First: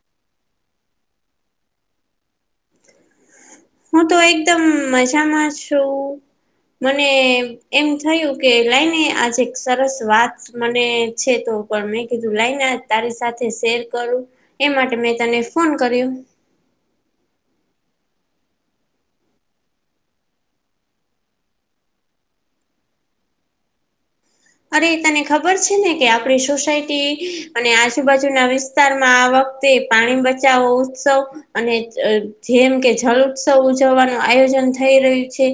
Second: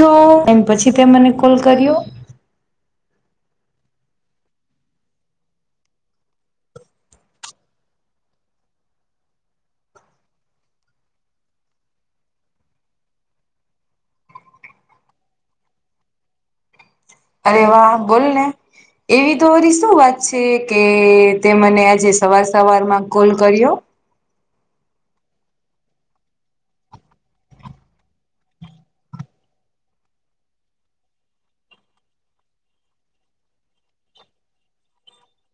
તો એન્ડ પછી તે મને કોલ કર્યો? હું તો એકદમ મજામાં છું. મને એમ થયું કે લઈને આજે એક સરસ વાત, મને છે તો પણ મેં કીધું લાઈને તારી સાથે શેર કરું. એ માટે મેં તને ફોન કર્યું. અરે વાહ! બોલ ને. એવી તો વરી શું વાત છે કે તે મને આજે સવાર સવારમાં કોલ કર્યો? અરે તને ખબર છે ને કે આપડી સોસાયટી અને આજુબાજુના વિસ તારમાં આ વખતે પાણી બચાવો ઉત્સવ, અને અ જેમ કે જળ ઉત્સવ ઉજવવાનું આયોજન થઈ રહ્યું છે.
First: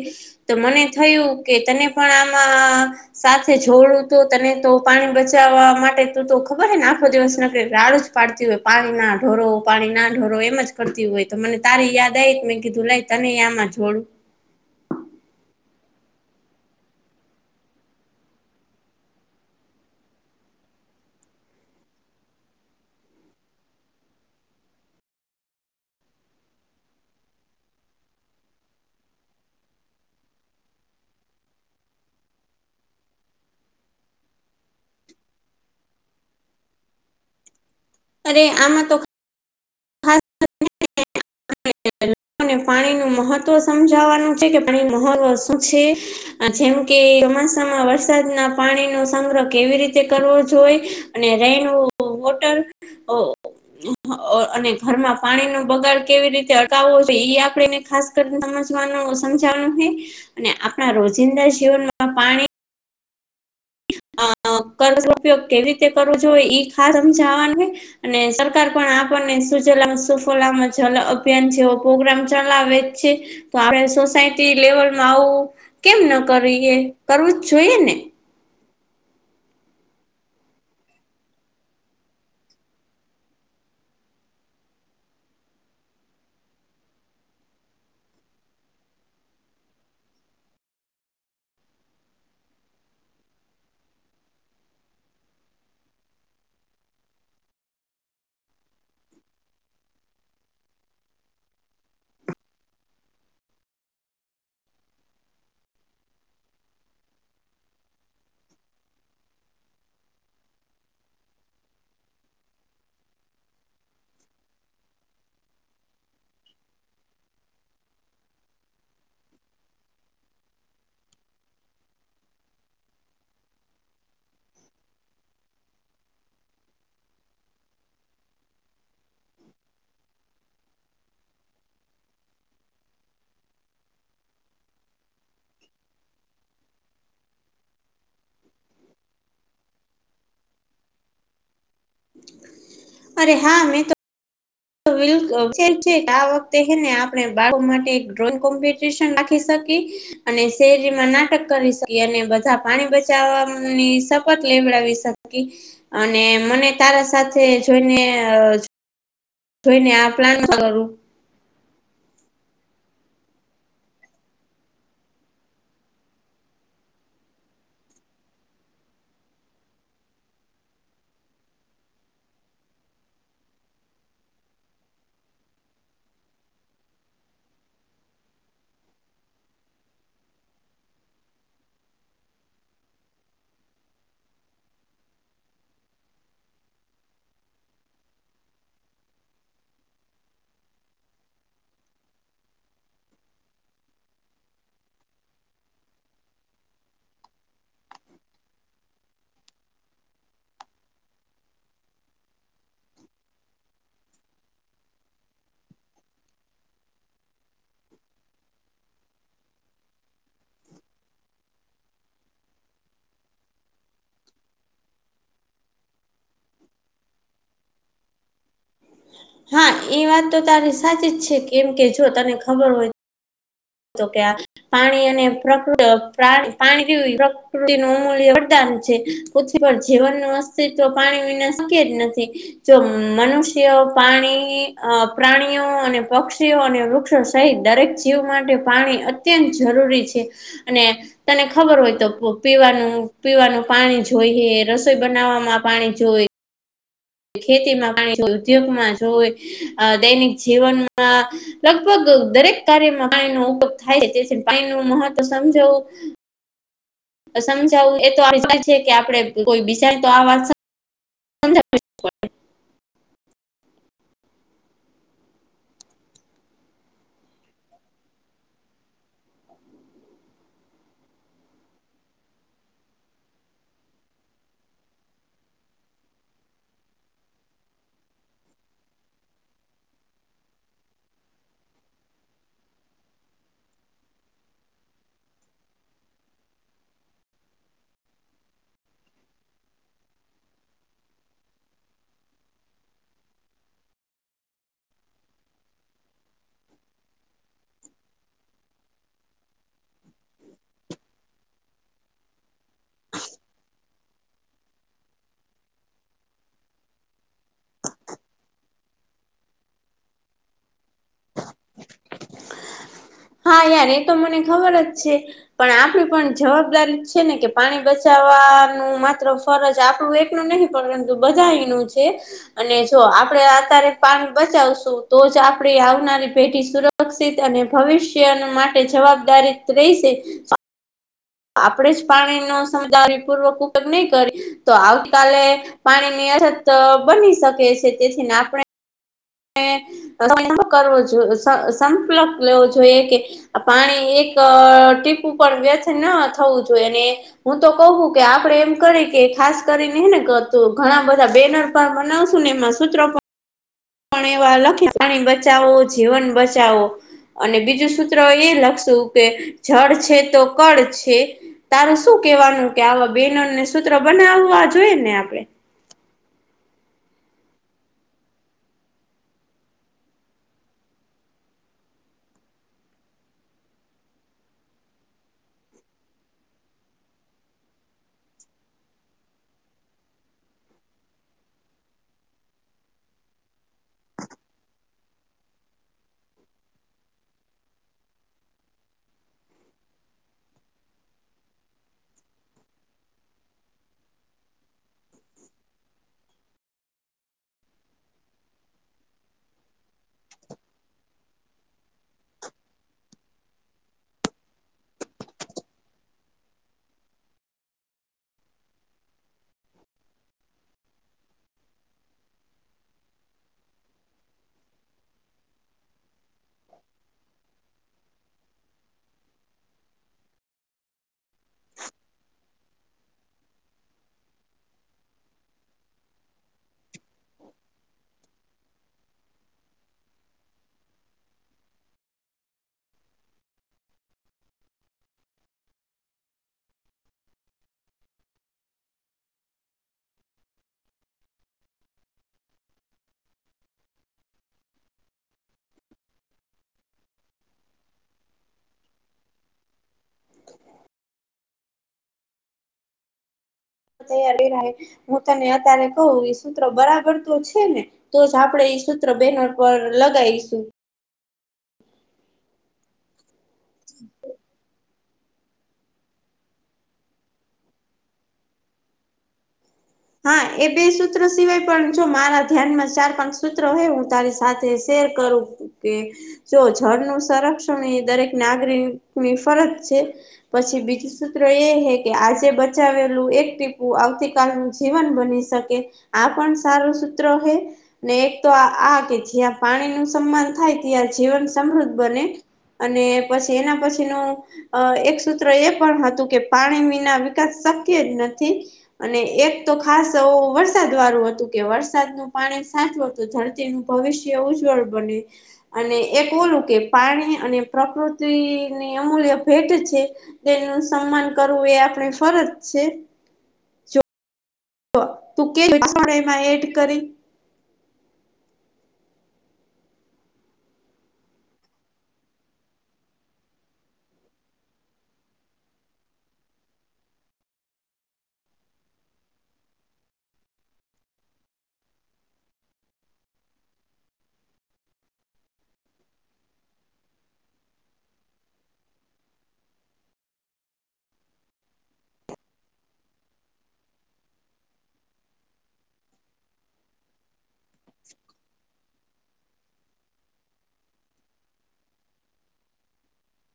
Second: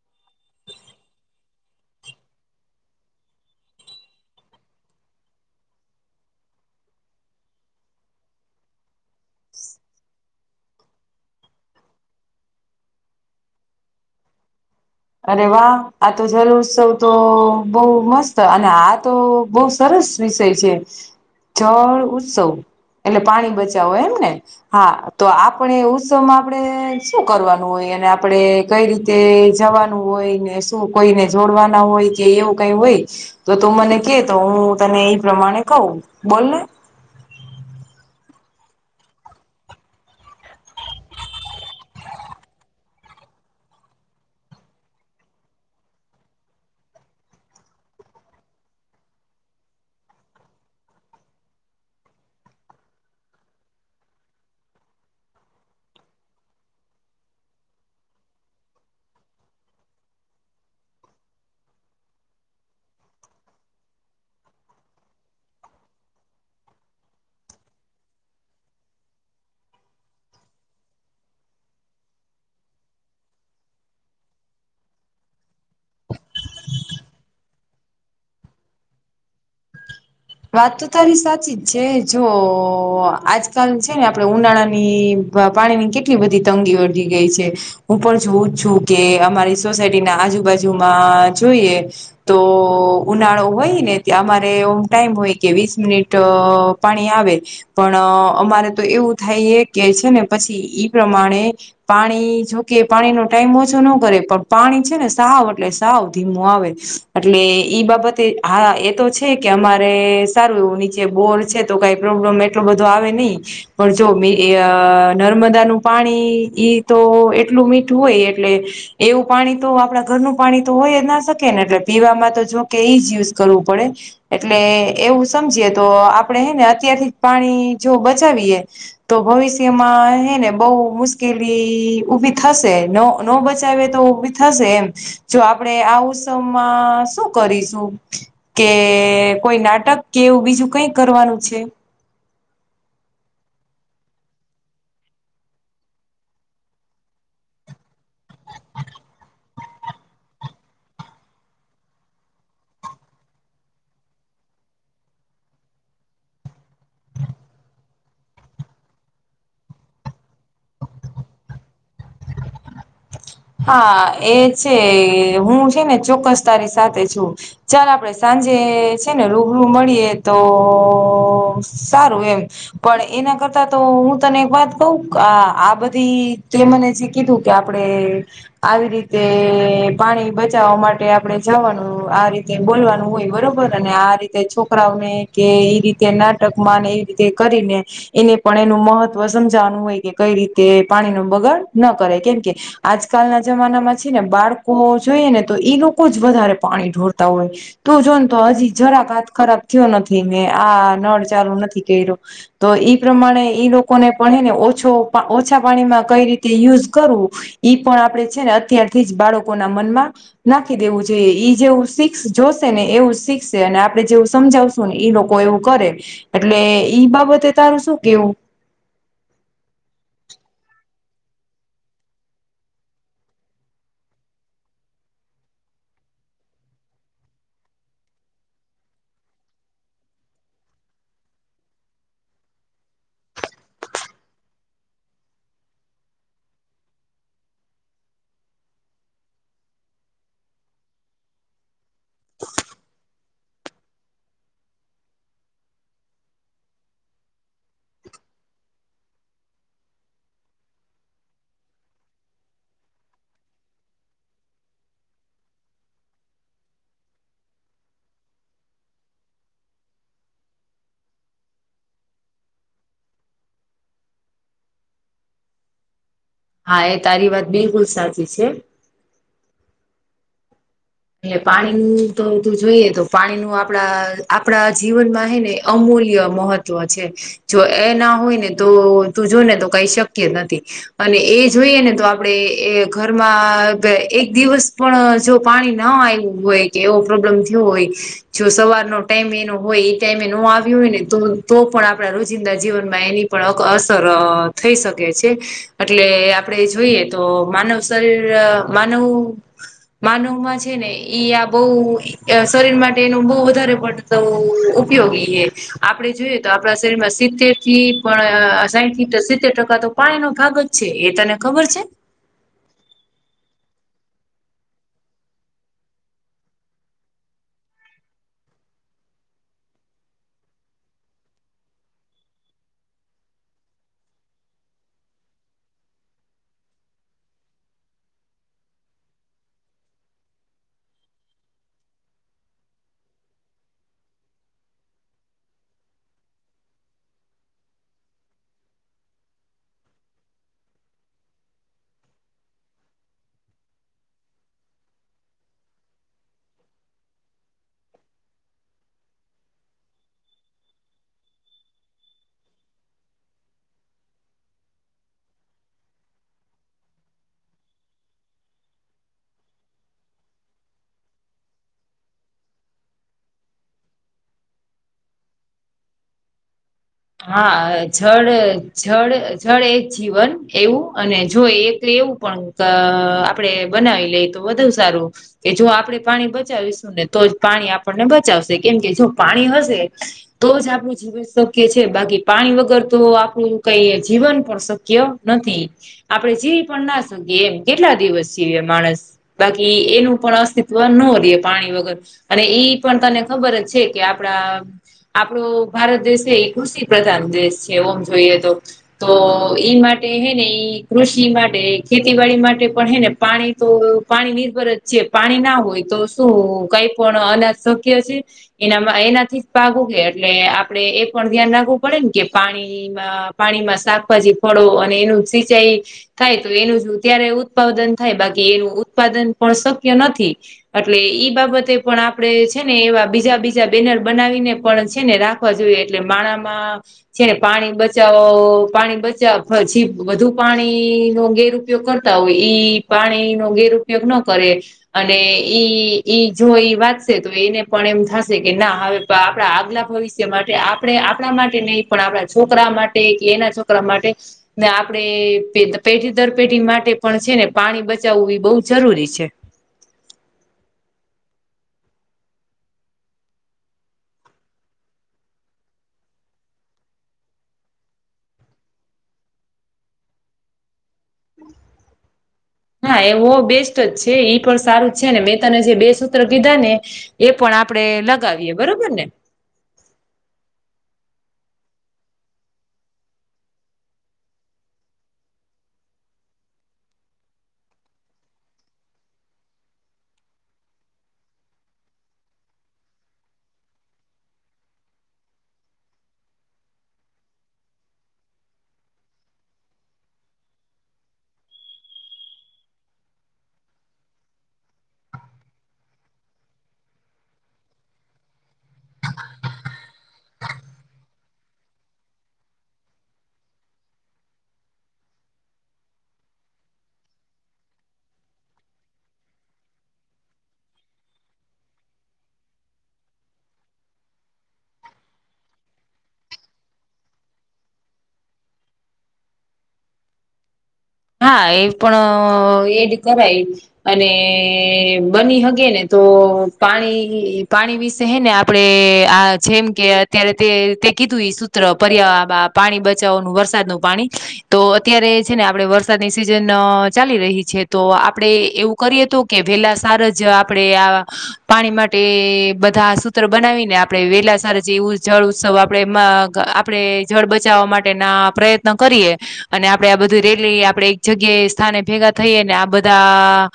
તો મને થયું કે તને પણ આમાં સાથ થે જોડું તો તને તો પાણી બચાવવા માટે તું તો ખબર ને આખો દિવસ રાડુ જ પાડતી હોય પાણી ના ઢોરો પાણી ના ઢોરો એમ જ કરતી હોય તો મને તારી યાદ આવી મેં કીધું લાઈ, તને આમાં જોડું, અરે વાહ! આ તો જલ ઉત્સવ તો બહુ મસ્ત અને આ તો બહુ સરસ, વિષય છે જળ ઉત્સવ એટલે પાણી બચાવો એમ ને. હા, તો આપણે ઉત્સવમાં આપણે શું કરવાનું હોય અને આપણે કઈ રીતે જવાન હોયને શું કોઈને જોડવાના હોય કે એવું કઈ હોય, તો તું મને કે તો હું તને એ પ્રમાણે કહું બોલને, અરે આમાં તો [unintelligible] અને પાણી નું મહત્વ સમજાવાનું છે કે પાણી મહત્વ શું છે જેમ કે ચોમાસામાં વરસાદના પાણી નો સંગ્રહ કેવી રીતે કરવો જોઈ અને રેન વોટર [unintelligible] અને ઘરમાં પાણી નો બગાડ કેવી રીતે અટકાવવો છે ઈ આપડીને ખાસ કરીને સમજ વાનોસંચાલન હે અને આપણા રોજિંદા જીવનમાં પાણી અ કર્જ ઉપયોગ કેવી રીતે કરવો જોઈએ ઈ ખાસ સમજાવાની અને સરકાર પણ આપણને સુલામ સુફલામ જલ અભિયાન જેવો પ્રોગ્રામ ચલાવે જ છે. તો આપણે સોસાયટી લેવલમાં આવું કેમ ન કરીએ કરવું જ જોઈએ ને. વાત તો તારી સાચી જ છે જો આજકાલ છે ને આપડે ઉનાળાની પાણીની કેટલી બધી તંગી વધી ગઈ છે હું પણ જોઉ જ છું કે અમારી સોસાયટી ના આજુબાજુમાં જોઈએ તો ઉનાળો હોય ને ત્યાં અમારે ટાઈમ હોય કે વીસ મિનિટ અ પાણી આવે પણ અમારે તો એવું થાય એ કે છે ને પછી ઈ પ્રમાણે પાણી જોકે પાણીનો ટાઈમ ઓછો ન કરે પણ પાણી છે ને સાવ એટલે સાવ ધીમું આવે એટલે ઈ બાબતે હા એ તો છે કે અમા રે સારું એવું નીચે બોર છે તો કઈ પ્રોબ્લેમ એટલો બધો આવે ની પણ જો બી એ અ નર્મદાનું પાણી ઈ તો એટલું મીઠું હોય એટલે એવું પાણી તો આપડા ઘરનું પાણી તો હોય જ ના શકે ને એટલે પીવામાં તો જો કે એઈ જ યૂસ કરવું પડે એ ટલે એવું સમજીએ તો આપડે હે ને અત્યારથી પાણી જો બચાવીએ તો ભવિષ્યમાં હે ને બઉ મુશ કેલી ઉભી થશે નો નો બચાવે તો ઊભી થશે એમ જો આપડે આવું સમમાં શું કરીશું કે કોઈ નાટક કે એવું બીજું કઈ કરવાનું છે. અરે હા મેં તો બિલક છે છે આ વખતે હેને આપણે બાળકો માટે એક ડ્રોઈંગ કોમ્પિટિશન રાખી શકી અને શેરી માં નાટક કરી શકીએ અને બધા પાણી બચાવવાની શપત લેવડાવી શક કી અને મને તારા સાથે જોઈને અ જોઈ ને આ પ્લાનમાં કરું હા, એ છે હું છે ને ચોક્કસ તારી સાથે છું. ચાલ આપડે સાંજે છે ને રૂબરૂ મળીએ તો સારું એમ પણ એના કરતા તો હું તને એક વાત કવ આ બધી મને જે કીધું કે આપડે આવી રીતે પાણી બચાવવા માટે આપડે જવાનું આ રી કે બોલવાનું હોય બરોબર અને આ રીતે છોકરાઓને કે ઈ રીતે નાટકમાં ને તે કરીને એને પણ એનું મહત્વ સમજાવાનું હોય કે કઈ રીતે પાણી ન બગાડ ન કરે કેમ કે આજકાલના જમાનામાં છે ને બાળકો જોઈએ ને તો એ લોકો જ વધારે પાણી ઢોળતા હોય તું જોને તો હજી જરાક હાથ ખરાબ થયો નથી મેને આ નળ ચાલુ નથી કર્યો તો ઈ પ્રમાણે ઈ લોકોને પણને ઓછો ઓછા પાણીમાં કઈ રીતે યુઝ કરવું ઈ પણ આપડે છે ને અત્યારથી જ બાળકોના મનમાં નાખી દેવું જોઈએ ઈ જેવું શીખ જોશે ને એવું જ શીખશે અને આપડે જેવું સમજાવ ને ઈ લોકો એવું કરે એટલે ઈ બાબતે તારું શું કેવું હા એ વાત તો તારી સાચી જ છે કેમ કે જો તને ખબર હોય. તો ક પાણી અને પ્રક પાણી કેવી પ્રકૃતિ ન અમૂલ્ય વધતાાનું છે. પૃથ્વી પર જીવન ન અસ્તિત્વ પાણી વિના શક જ નથી. જો મનુષ્ય પાણી પ્રાણીઓ અને પક્ષીઓ અને વૃક્ષ સહિત દરેક જીવ માટે પાણી અત્યંત જરૂરી છે, અને તને ખબર હોય તો પીવાનું પીવાનું પાણી જોઈએ રસોઈ બનાવવામાં પાણી જોઈ. ખેતીમાં પાણી ઉદ્યોગમાં જોય, દૈનિક જીવનમાં લગભગ દરેક કાર્યમાં પાણીનો ઉપયોગ થાય તેથી પાણી નું મહત્વ સમજાવવું. સમજાવું એ તો છે કે આપડે કોઈ બિચાર તો આ વાત પચ [unintelligible] હા એ તારી વાત બિલકુલ સાચી છે. એ પાણીનું તો તું જોઈએ તો પાણી નું આપણા આપણા જીવનમાં હે ને અમૂલ્ય મહત્વ છે, જો એ ના હોય ને તો તું જોને તો કઈ શક્ય નથી. અને એ જોઈએ ને તો આપણેે એ ઘરમાં એક દિવસ પણ જો પાણી ના આવ્યું હોય કે એવો પ્રોબ્લેમ થયો હોય. જો સવારનો ટાઈમ એનો હોય એ ટાઈમે ન આવ્યો હોય ને તો તો પણ આપણા રોજિંદા જીવનમાં એની પણ અસર થઈ શકે છે. એટલે આપડે જોઈએ તો માનવ શરીર માનવ માનવમાં છે. છે ને ઈ આ બહ શરીર માટે એનું બહ વધારે પડતો ઉપયોગી એ. આપડે જોઈએ તો આપણા શરીર માં સિત્તેર થી પણ અસાઠ થી સિત્તેર ટકા તો પાણી એ ન ભાગ જ છે એ તને ખબર છે? હ [inaudible] હા યાર એ તો મને ખબર હ છે. પણ આપણી પણ જવાબદારી છે ને કે પાણી બચાવવાનું માત્ર ફરજ આપણું એક ન નહી પર પરંતુ બધા એ ન છે. અને જો આપડે અત્યારે પાણી બચાવશું તો જ આપણે આવનારી પેઢી સુરક્ષ સુરક્ષ અને ભવિષ્ય માટે જવાબદારી રહેશે. આપડે જ પાણી નો સમજારપૂર્વક ઉપયોગ નહી કરી તો આવતીકાલે પાણી ની અછત બની શકે છે તેથીને આપણે કરવ જોએ સંપલપ લેવો જોઈએ કે આ પાણી એક ટીપું પણ વ્યથ ન થવું જોઈએ અને. હું તો કઉું કે આપડે એમ કરી કે ખાસ કરીને ને ઘણા બધા બેનર બનાવશું ને એમાં સત્ર પણ એવા લખી પાણી બચાવો જીવન બચાવો. અને બીજું સૂત્ર એ લખશું કે, જળ છે તો કરડ છે. તારે શું કેવાનું કે? આવા બહેનોને સૂત્ર બનાવવા જોઈએ ને આપડે? હા! જળ જળ જળ એ જ જીવન એવું અને જોય એક એવું પણ અ આપડે બનાવી લઈ તો વધુ સારું. કે જો આપણેે પાણી બચાવીશું ને તો જ પાણી આપણને બચાવશે કેમ કે જો પાણી હશે. તો જ આપું જ શ છે બાકી પાણી વગર તો આપણું કઈ જીવન પણ શક્ય નથી. આપણેે જીવી પણ ના શું કે, એમ કેટલા દિવસ જીવી માણસ? બાકી એનું પણ અસ્તિત્વ ન રહે પાણી વગર. અને ઈ પણ તને ખબર જ છે કે, આપડા આપડો ભારત દેશ. એ કૃષિ પ્રધાન દેશ છે ઓમ જોઈએ તો. તો ઈ માટે હે ને ઈ કૃષિ માટે ખેતીવાડી માટે, પણ હે ને પાણી તો. પાણી નિર્ભર જ છે. પાણી ના હોય તો, શું કઈ પણ અનાજ શક્ય છે? એનામાં એનાથી પાક ઉગે એટલે આપડે એ પણ ધ્યાન રાખવું પડે ને કે પાણીમાં પાણીમાં શાકભાજી ફળો અને એનું સિંચાઈ થાય તો એનું જ ત્યારે ઉત્પાદન થાય બાકી એનું ઉત્પાદન પણ શક્ય નથી. એટલે ઈ બાબતે પણ આપડે છે ને એવા બીજા બીજા બેનર બનાવીને પણ છે ને રાખવા જોઈએ. એટલે માળામાં. છે ને પાણી બચાવો પાણી બચાવ પછી વધુ પાણી નું ગેર ઉપયોગ કરતા હોય ઈ પાણી નો ગેરઉપયોગ ન કરે. અને ઈ ઈ જો ઈ વાંચશે તો, એને પણ એમ થશે કે ના હવે આપડા આગલા ભવિષ્ય માટે આપ પડે આપડા માટે નહી પણ આપડા છોકરા માટે કે એના છોકરા માટે ને આપડે પેઢી દર પેઢી માટે પણ છે ને, પાણી બચાવવું એ બહુ જરૂરી છે. તૈયાર હું તને અત્યારે કહું, એ સૂત્ર બરાબર તો છે ને. તો જ આપડે એ સૂત્ર બેનર પર લગાવીશું. હા! એવો બેસ્ટ જ છે પણ સારું. છે ને મેં તને જે બે સૂત્ર કીધા ને એ પણ આપડે લગાવીએ બરોબર ને? હા! એ બે સૂત્રો સિવાય પણ, જો મારા ધ્યાનમાં ચાર પાંચ સૂત્ર હોય હું તારી સાથે શેર કરું. કે જો જળનું સંરક્ષણ એ દરેક નાગરિકની ફરજ છે. પછી, બીજું સૂત્ર એ હે કે આજે બચાવેલું એક ટીપું આવતીકાલનું. જીવન બની શકે આ પણ સારું સૂત્ર હે. ને એક તો આ કે જ્યાં પાણી નું સન્માન થાય ત્યાં જીવન સમૃદ્ધ બને. અને પછી એના પછી નું. અ એક સૂત્ર એ પણ હતું કે, પાણી વિના વિકાસ શક્ય જ નથી. અને એક. તો ખાસ ઓ વરસાદ વાળું હતું કે વરસાદ નું પાણી સાચવું તો ધરતી ભવિષ્ય ઉજવળ બને. અને એક ઓલું કે પાણી અને પ્રકૃતિની અમૂલ્ય ભેટ છે. તેનું સન્માન કરવું એ આપડે ફરજ છે. તો તું કે [unintelligible] માં એડ કરી. હા! એ પણ એડ કરાય. અને બની હગે ને તો, પાણી પાણી વિશે હે ને પડે આ જેમ કે અત્યારે તે તે કીધું ઈ સૂત્ર પર્યા બાપ. પાણી બચાવાનું વરસાદ નું પાણી તો અત્યારે છે ને આપડે વરસ વરસાદની સિઝન ચાલી રહી છે તો આપડે એવું કરીએ. તો કે વહેલા સાર જ આપડે આ પાણી માટે બધા સૂત્ર બનાવીને, આપડે વેલા સારા જેવું જળ ઉત્સવ આપડે એ. આપડે જળ બચાવવા માટેના પ્રયત્ન કરીએ અને આપડે આ બધું રેલી આ આપડે એક જગ્યાએ સ્થાને ભેગા થઈએ ને આ બધા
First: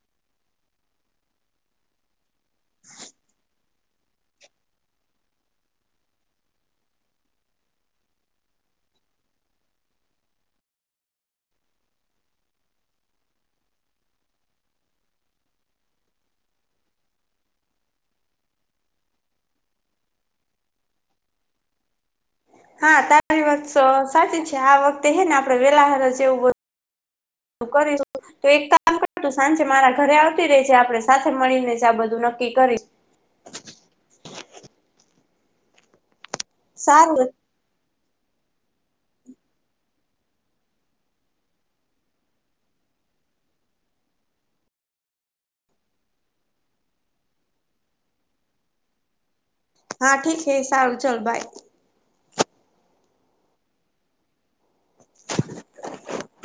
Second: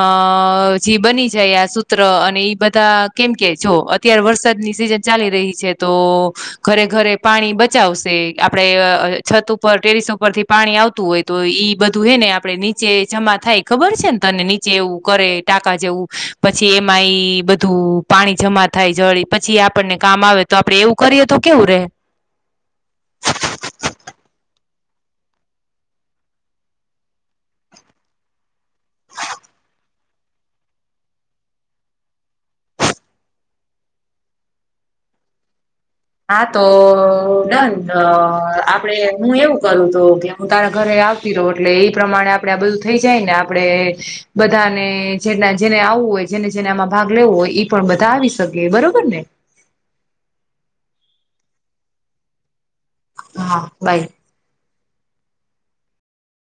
અ જે બની જાય આસુ ત્ર અને ઈ બધા કેમ કે જો અત્યારે વરસાદની સિઝન ચાલી રહી છે તો. ઘરે ઘરે પાણી બચાવશે આપડે છત ઉપર ટેરિસ ઉપર થી પાણી આવતું હોય તો ઈ. બધું હે ને આપડે નીચે જમા થાય ખબર છે ને તને નીચે એવું કરે ટાકા જેવું. પછી એમાં એ બધું પાણી જમા થાય જળી પછી આપણને કામ આવે. તો આપડે એવું કરીએ તો કેવું રેહે હા તારી વાત તો સાચી છે આ વખતે હે ને આપડે વેલા હર જેવું પ [unintelligible] તો એક કામ કર તું સાંજે મારા ઘરે આવતી રેહજે આપડે સાથે મળીને જ આ બધું નક્કી કરીશ. હા તો સારું ડન. અ આપડે હું એવું કરું તો કે હું તારા ઘરે આવતી રવ એટલે ઈ પ્રમાણે આપ આપડે આ બધું થઈ જાય ને આપણેે બધાને જેટલા જેને આવવું હોય જેને જેનામાં ભાગ લેવો હોય ઈ પણ બધા આવી શકે બરોબર ને. હા ઠીક હે સારું ચાલ બાય. હા બાય.